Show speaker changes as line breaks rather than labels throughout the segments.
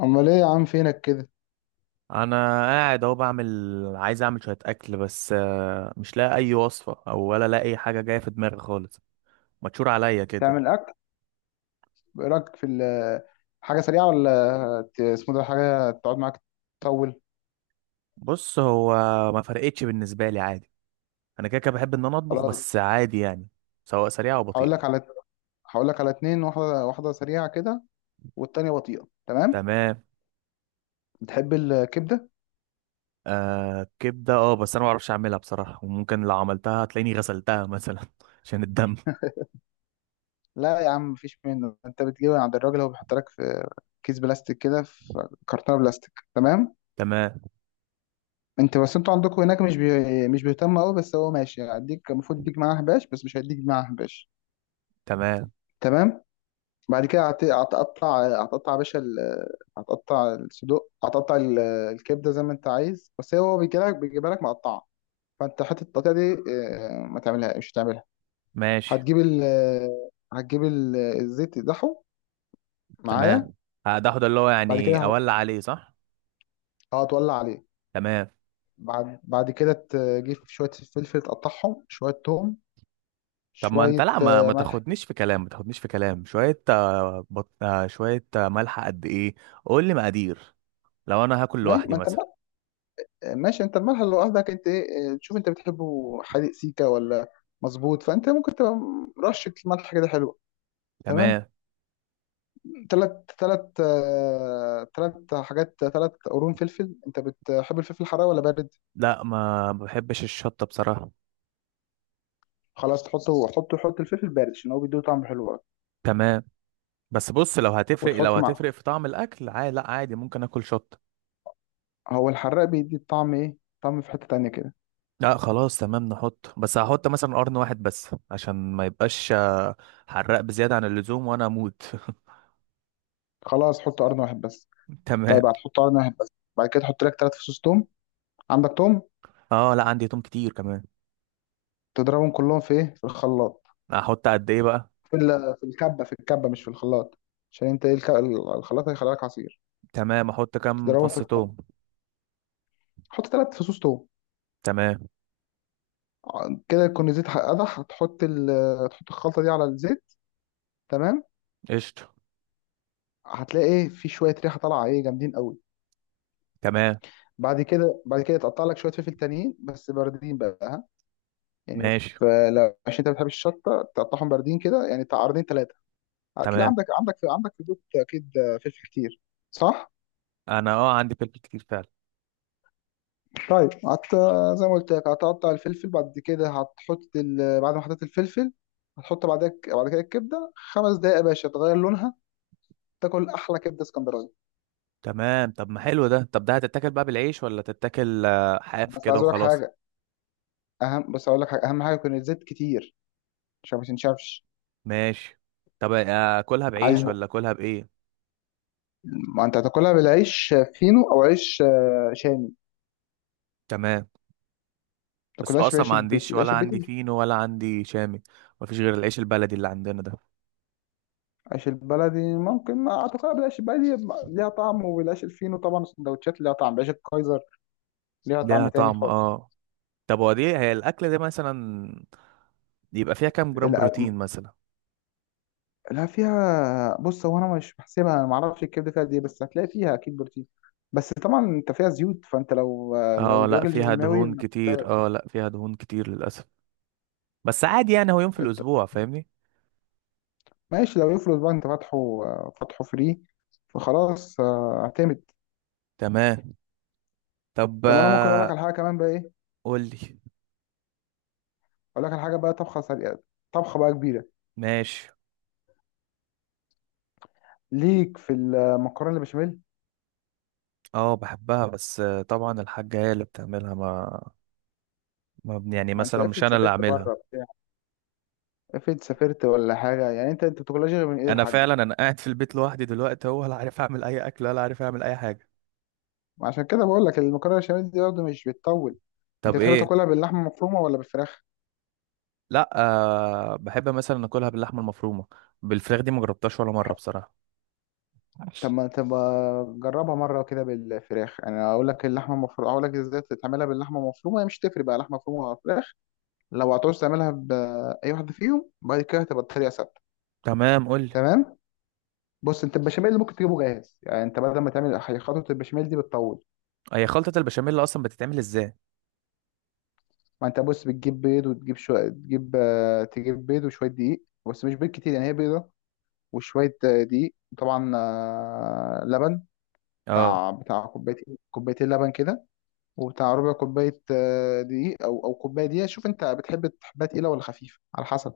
امال ايه يا عم فينك كده؟
انا قاعد اهو عايز اعمل شويه اكل بس مش لاقي اي وصفه ولا لاقي اي حاجه جايه في دماغي خالص. متشور عليا كده.
تعمل اكل. ايه رايك في حاجه سريعه ولا اسمه ده حاجه تقعد معاك، تطول؟
بص، هو ما فرقتش بالنسبه لي عادي. انا كده كده بحب ان انا اطبخ،
خلاص،
بس عادي يعني، سواء سريعه او
هقول
بطيئه.
لك على هقول لك على اتنين، واحده واحده سريعه كده، والتانيه بطيئه. تمام.
تمام.
بتحب الكبده؟
آه، كبده، اه، بس انا ما اعرفش اعملها بصراحه، وممكن لو عملتها هتلاقيني غسلتها مثلا عشان الدم.
لا يا عم، مفيش منه. انت بتجيبها عند الراجل، هو بيحط لك في كيس بلاستيك كده، في كرتونه بلاستيك. تمام.
تمام.
انت بس انتوا عندكم هناك مش بيهتم قوي، بس هو ماشي هيديك، المفروض يديك معاه حباش، بس مش هيديك معاه حباش.
تمام
تمام. بعد كده هتقطع يا باشا هتقطع الصدوق، الكبده زي ما انت عايز، بس هو بيجيلك، بيجيبها لك مقطعه، فانت حته التقطيع دي ما تعملها مش تعملها.
ماشي.
هتجيب ال الزيت تقدحه
تمام.
معايا.
ده هو ده اللي هو
بعد كده
يعني اولع عليه، صح؟
هتولع عليه.
تمام.
بعد كده تجيب شويه فلفل، تقطعهم، شويه توم،
طب ما انت،
شويه
لا، ما ما
ملح.
تاخدنيش في كلام، ما تاخدنيش في كلام، شوية آه، بط... آه، شوية ملح قد ايه؟ قول لي مقادير. لو انا هاكل
ما,
لوحدي
ما انت
مثلا.
ماشي، انت الملح اللي قصدك انت ايه، تشوف انت بتحبه حادق سيكا ولا مظبوط، فانت ممكن تبقى رشة ملح كده حلوة. تمام.
تمام.
3 حاجات، 3 قرون فلفل. انت بتحب الفلفل الحراق ولا بارد؟
لا، ما بحبش الشطة بصراحة.
خلاص، تحطه حطه حط الفلفل بارد عشان هو بيديه طعم حلو قوي.
تمام. بس بص، لو
وتحط معاه،
هتفرق في طعم الاكل عادي، لا، عادي ممكن اكل شطة.
هو الحراق بيدي الطعم ايه، طعم في حتة تانية كده.
لا خلاص تمام، نحط، بس هحط مثلا قرن واحد بس عشان ما يبقاش حراق بزيادة عن اللزوم وانا اموت.
خلاص، حط قرن واحد بس.
تمام.
طيب، هتحط قرن واحد بس. بعد كده تحط لك 3 فصوص توم. عندك توم؟
اه لا، عندي توم كتير كمان.
تضربهم كلهم في ايه، في الخلاط،
احط قد ايه بقى؟
في الكبه مش في الخلاط، عشان انت ايه الخلاط هيخلي لك عصير.
تمام، احط كام
تضربهم في
فص
الكبه،
توم؟
حط 3 فصوص توم.
تمام،
كده يكون الزيت قدح. هتحط الخلطه دي على الزيت، تمام.
قشطة.
هتلاقي ايه، في شويه ريحه طالعه ايه جامدين قوي.
تمام
بعد كده تقطع لك شويه فلفل تانيين بس باردين بقى، ها، يعني
ماشي.
فلو عشان انت ما بتحبش الشطه تقطعهم باردين كده، يعني بتاع قرنين ثلاثه. هتلاقي
تمام.
عندك في البيت اكيد فلفل كتير، صح؟
انا اه، عندي فلفل كتير فعلا.
طيب زي ما قلت لك هتقطع الفلفل، بعد كده بعد ما حطيت الفلفل هتحط بعد كده الكبده 5 دقايق يا باشا، تغير لونها، تاكل احلى كبده اسكندراني.
تمام. طب ما حلو ده، طب ده هتتاكل بقى بالعيش ولا تتاكل حاف
بس
كده
عايز اقول لك
وخلاص؟
حاجه اهم. بس اقول لك حاجه اهم حاجه يكون الزيت كتير عشان ما تنشفش.
ماشي. طب اكلها
عايز؟
بعيش ولا اكلها بايه؟
ما انت هتاكلها بالعيش فينو او عيش شامي، ما
تمام. بس هو
تاكلهاش
اصلا
بالعيش
ما
البيتي،
عنديش، ولا
العيش البيتي
عندي فينو ولا عندي شامي، مفيش غير العيش البلدي اللي عندنا ده.
العيش البلدي ممكن، ما هتاكلها بالعيش البلدي ليها طعم، وبالعيش الفينو طبعا السندوتشات ليها طعم، بعيش الكايزر ليها
ليها
طعم تاني
طعم،
خالص.
اه. طب، هو دي هي الاكله دي مثلا يبقى فيها كام جرام بروتين مثلا؟
لا فيها، بص، هو انا مش بحسبها، انا ما اعرفش الكبده فيها قد ايه، بس هتلاقي فيها اكيد بروتين. بس طبعا انت فيها زيوت، فانت لو
اه لا،
الراجل
فيها دهون
جيماوي.
كتير، اه لا، فيها دهون كتير للاسف، بس عادي يعني، هو يوم في
إنت-
الاسبوع، فاهمني.
ماشي، لو يفرض بقى انت فاتحه، فري، فخلاص اعتمد.
تمام. طب
طب انا ممكن اقول لك على حاجه كمان بقى، ايه؟
قول لي.
اقول لك على حاجه بقى طبخه سريعه، طبخه بقى كبيره.
ماشي.
ليك في المكرونه البشاميل.
اه، بحبها بس طبعا الحاجة هي اللي بتعملها، ما, ما بن- يعني
ما انت
مثلا مش
افرض
انا اللي
سافرت
اعملها.
بره بتاع، افرض سافرت ولا حاجه، يعني انت بتاكلهاش غير من ايد
انا
الحاج.
فعلا انا قاعد في البيت لوحدي دلوقتي، هو لا عارف اعمل اي اكل ولا عارف اعمل اي حاجة.
عشان كده بقول لك المكرونه البشاميل دي برضه مش بتطول. انت
طب
بتحب
ايه؟
تاكلها باللحمه المفرومه ولا بالفراخ؟
لا. أه، بحب مثلا اكلها باللحمة المفرومة، بالفراخ دي ما جربتهاش ولا مرة بصراحة.
طب ما جربها مره كده بالفراخ. انا اقول لك اللحمه المفرومه، اقول لك ازاي تعملها باللحمه المفرومه، هي مش تفرق بقى لحمه مفرومه ولا فراخ. لو هتعوز تعملها باي واحده فيهم، بعد كده هتبقى الطريقه ثابته.
تمام قول لي.
تمام. بص انت البشاميل اللي ممكن تجيبه جاهز، يعني انت بدل ما تعمل خطوه البشاميل دي بتطول.
هي خلطة البشاميل اصلا بتتعمل ازاي؟
ما انت بص بتجيب بيض وتجيب شويه تجيب آه، تجيب بيض وشويه دقيق، بس مش بيض كتير يعني، هي بيضه، وشوية دقيق طبعا، لبن.
اه.
بتاع كوبايتين كوبايتين لبن كده، وبتاع ربع كوباية دقيق، أو كوباية دقيقة. شوف أنت تحبها تقيلة ولا خفيفة، على حسب.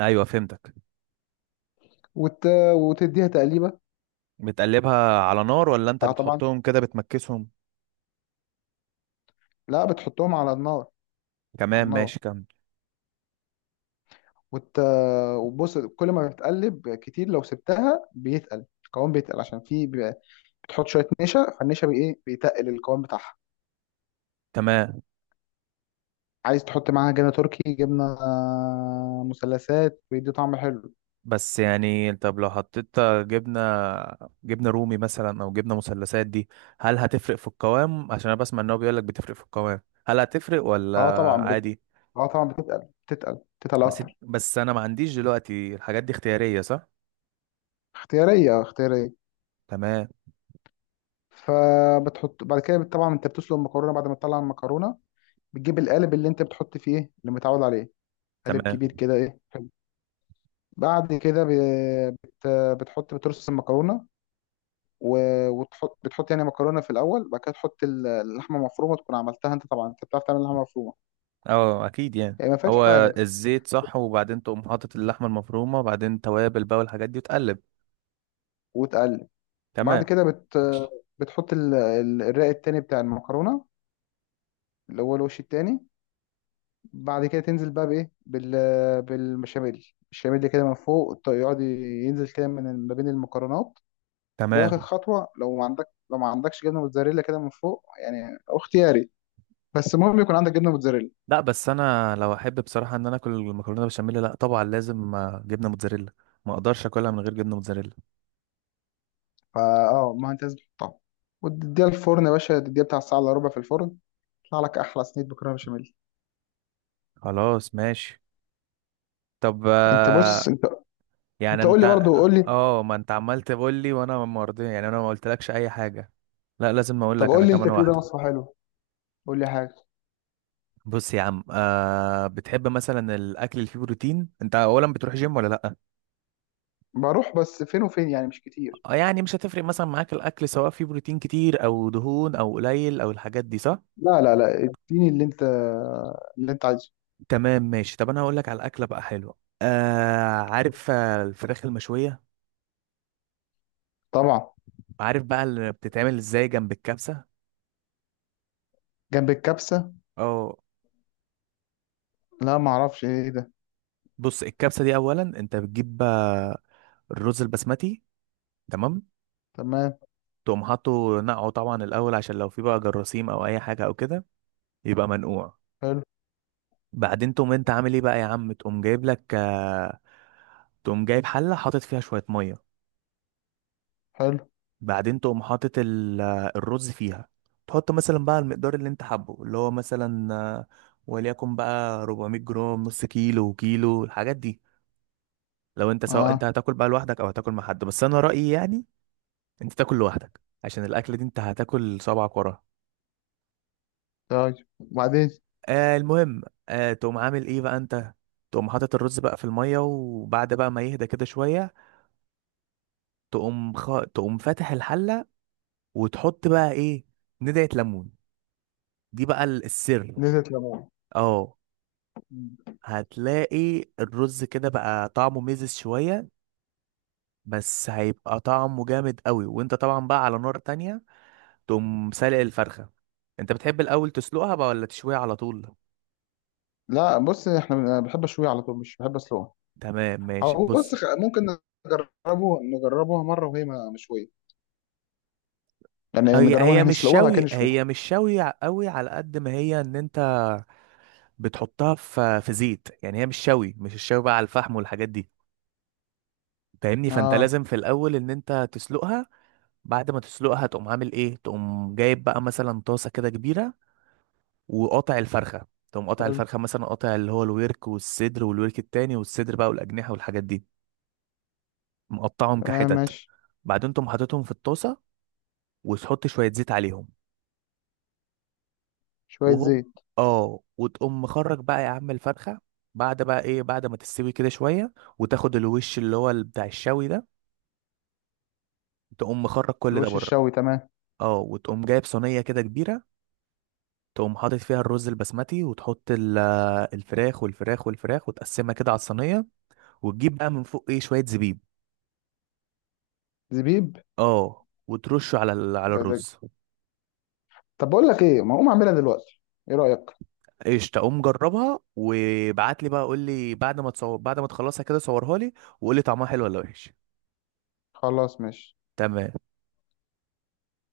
ايوه فهمتك.
وت... وتديها تقليبة.
بتقلبها على نار ولا انت
بتاع طبعا،
بتحطهم كده بتمكسهم؟
لا بتحطهم على النار، على
تمام ماشي،
النار.
كمل.
وت... وبص كل ما بتقلب كتير لو سبتها بيتقل القوام، بيتقل عشان في بتحط شوية نشا، فالنشا بإيه، بيتقل القوام بتاعها.
تمام.
عايز تحط معاها جبنة تركي، جبنة مثلثات، بيدي طعم حلو.
بس يعني، طب لو حطيت جبنة، جبنة رومي مثلا او جبنة مثلثات دي، هل هتفرق في القوام؟ عشان انا بسمع ان هو بيقول لك بتفرق في القوام. هل هتفرق ولا
اه طبعا بت...
عادي؟
اه طبعا بتتقل بتتقل بتتقل
بس
اكتر.
بس انا ما عنديش دلوقتي، الحاجات دي اختيارية صح؟
اختياريه اختياريه.
تمام.
فبتحط بعد كده، طبعا انت بتسلق المكرونه، بعد ما تطلع المكرونه بتجيب القالب اللي انت بتحط فيه، ايه اللي متعود عليه، قالب
تمام.
كبير كده ايه، حلو. بعد كده بت... بترص المكرونه، و... بتحط يعني مكرونه في الاول، بعد كده تحط اللحمه المفرومه تكون عملتها انت طبعا، انت بتعرف تعمل لحمه مفرومه،
اه اكيد يعني.
يعني ما فيهاش
هو
حاجه،
الزيت، صح؟ وبعدين تقوم حاطط اللحمة المفرومة، وبعدين توابل بقى والحاجات دي، وتقلب.
وتقلب.
تمام.
بعد كده الرق التاني بتاع المكرونه، اللي هو الوش التاني. بعد كده تنزل بقى بايه، بالبشاميل. البشاميل كده من فوق، يقعد ينزل كده من ما بين المكرونات. واخر
تمام.
خطوه، لو ما عندك لو ما عندكش جبنه موتزاريلا كده من فوق، يعني أو اختياري، بس المهم يكون عندك جبنه موتزاريلا.
لا، بس انا لو احب بصراحة ان انا اكل المكرونة بشاميل، لا طبعا لازم جبنة موتزاريلا، ما اقدرش اكلها من غير جبنه موتزاريلا.
فا اه ما انت لازم تحطها، وتديها الفرن يا باشا، بتاع ساعه الا ربع في الفرن، يطلع لك احلى صينيه مكرونه بشاميل.
خلاص ماشي. طب
انت،
يعني
انت قول
انت.
لي برضه، قول لي.
اه ما انت عمال تقول لي وانا ما رضي يعني، انا ما قلتلكش اي حاجه، لا لازم اقول
طب
لك انا
قول لي انت
كمان
كده
واحده.
وصفه حلوه، قول لي حاجه.
بص يا عم، بتحب مثلا الاكل اللي فيه بروتين؟ انت اولا بتروح جيم ولا لا؟
بروح بس فين وفين، يعني مش كتير.
يعني مش هتفرق مثلا معاك الاكل سواء فيه بروتين كتير او دهون او قليل او الحاجات دي، صح؟
لا لا لا، اديني اللي انت عايزه.
تمام ماشي. طب انا هقول لك على الاكله بقى حلوه. آه، عارف الفراخ المشويه؟
طبعا.
عارف بقى اللي بتتعمل ازاي جنب الكبسه؟
جنب الكبسة؟
اه.
لا، ما اعرفش ايه ده.
بص، الكبسة دي أولا أنت بتجيب الرز البسمتي. تمام.
تمام.
تقوم حاطه نقعه طبعا الأول عشان لو في بقى جراثيم أو أي حاجة أو كده، يبقى منقوع.
حلو.
بعدين تقوم أنت عامل إيه بقى يا عم، تقوم جايب حلة حاطط فيها شوية مية.
حلو.
بعدين تقوم حاطط الرز فيها. تحط مثلا بقى المقدار اللي أنت حابه، اللي هو مثلا وليكن بقى 400 جرام، نص كيلو، كيلو، الحاجات دي. لو أنت سواء أنت
اه.
هتاكل بقى لوحدك أو هتاكل مع حد، بس أنا رأيي يعني انت تاكل لوحدك عشان الاكله دي انت هتاكل صبعك وراها.
طيب، وبعدين؟
آه المهم، تقوم عامل ايه بقى انت. تقوم حاطط الرز بقى في الميه، وبعد بقى ما يهدى كده شويه، تقوم تقوم فاتح الحله وتحط بقى ايه، ندعه ليمون، دي بقى السر.
نزلت ليمون؟
اه، هتلاقي الرز كده بقى طعمه ميزز شويه، بس هيبقى طعمه جامد قوي، وانت طبعا بقى على نار تانية تقوم سالق الفرخه. انت بتحب الاول تسلقها بقى ولا تشويها على طول؟
لا بص احنا بحب اشويه على طول، مش بحب اسلقها.
تمام ماشي،
او بص
بص،
ممكن نجربوها مرة وهي مشوية، يعني
هي
نجربوها ان
هي
احنا
مش
نسلقوها بعد
شوي،
كده نشوها.
هي مش شوي قوي، على قد ما هي ان انت بتحطها في زيت، يعني هي مش شوي، مش الشوي بقى على الفحم والحاجات دي، فاهمني؟ فانت
اه.
لازم في الاول ان انت تسلقها. بعد ما تسلقها تقوم عامل ايه، تقوم جايب بقى مثلا طاسه كده كبيره، وقاطع الفرخه، تقوم قاطع
حلو.
الفرخه مثلا، قاطع اللي هو الورك والصدر والورك التاني والصدر بقى والاجنحه والحاجات دي، مقطعهم
تمام
كحتت.
ماشي.
بعدين تقوم حاططهم في الطاسه وتحط شويه زيت عليهم.
شوية
وهوب،
زيت.
اه، وتقوم مخرج بقى يا عم الفرخة، بعد بقى ايه بعد ما تستوي كده شوية، وتاخد الوش اللي هو بتاع الشوي ده، تقوم مخرج كل ده
الوش
بره.
الشوي، تمام.
اه، وتقوم جايب صينية كده كبيرة، تقوم حاطط فيها الرز البسمتي، وتحط الفراخ والفراخ والفراخ وتقسمها كده على الصينية. وتجيب بقى من فوق ايه، شوية زبيب.
زبيب.
اه، وترشه على
ده.
الرز.
طب بقول لك ايه، ما اقوم اعملها دلوقتي، ايه رأيك؟
ايش، تقوم جربها وابعت لي بقى، قول لي بعد ما تصور، بعد ما تخلصها كده صورها لي، وقول لي طعمها حلو ولا وحش.
خلاص ماشي.
تمام.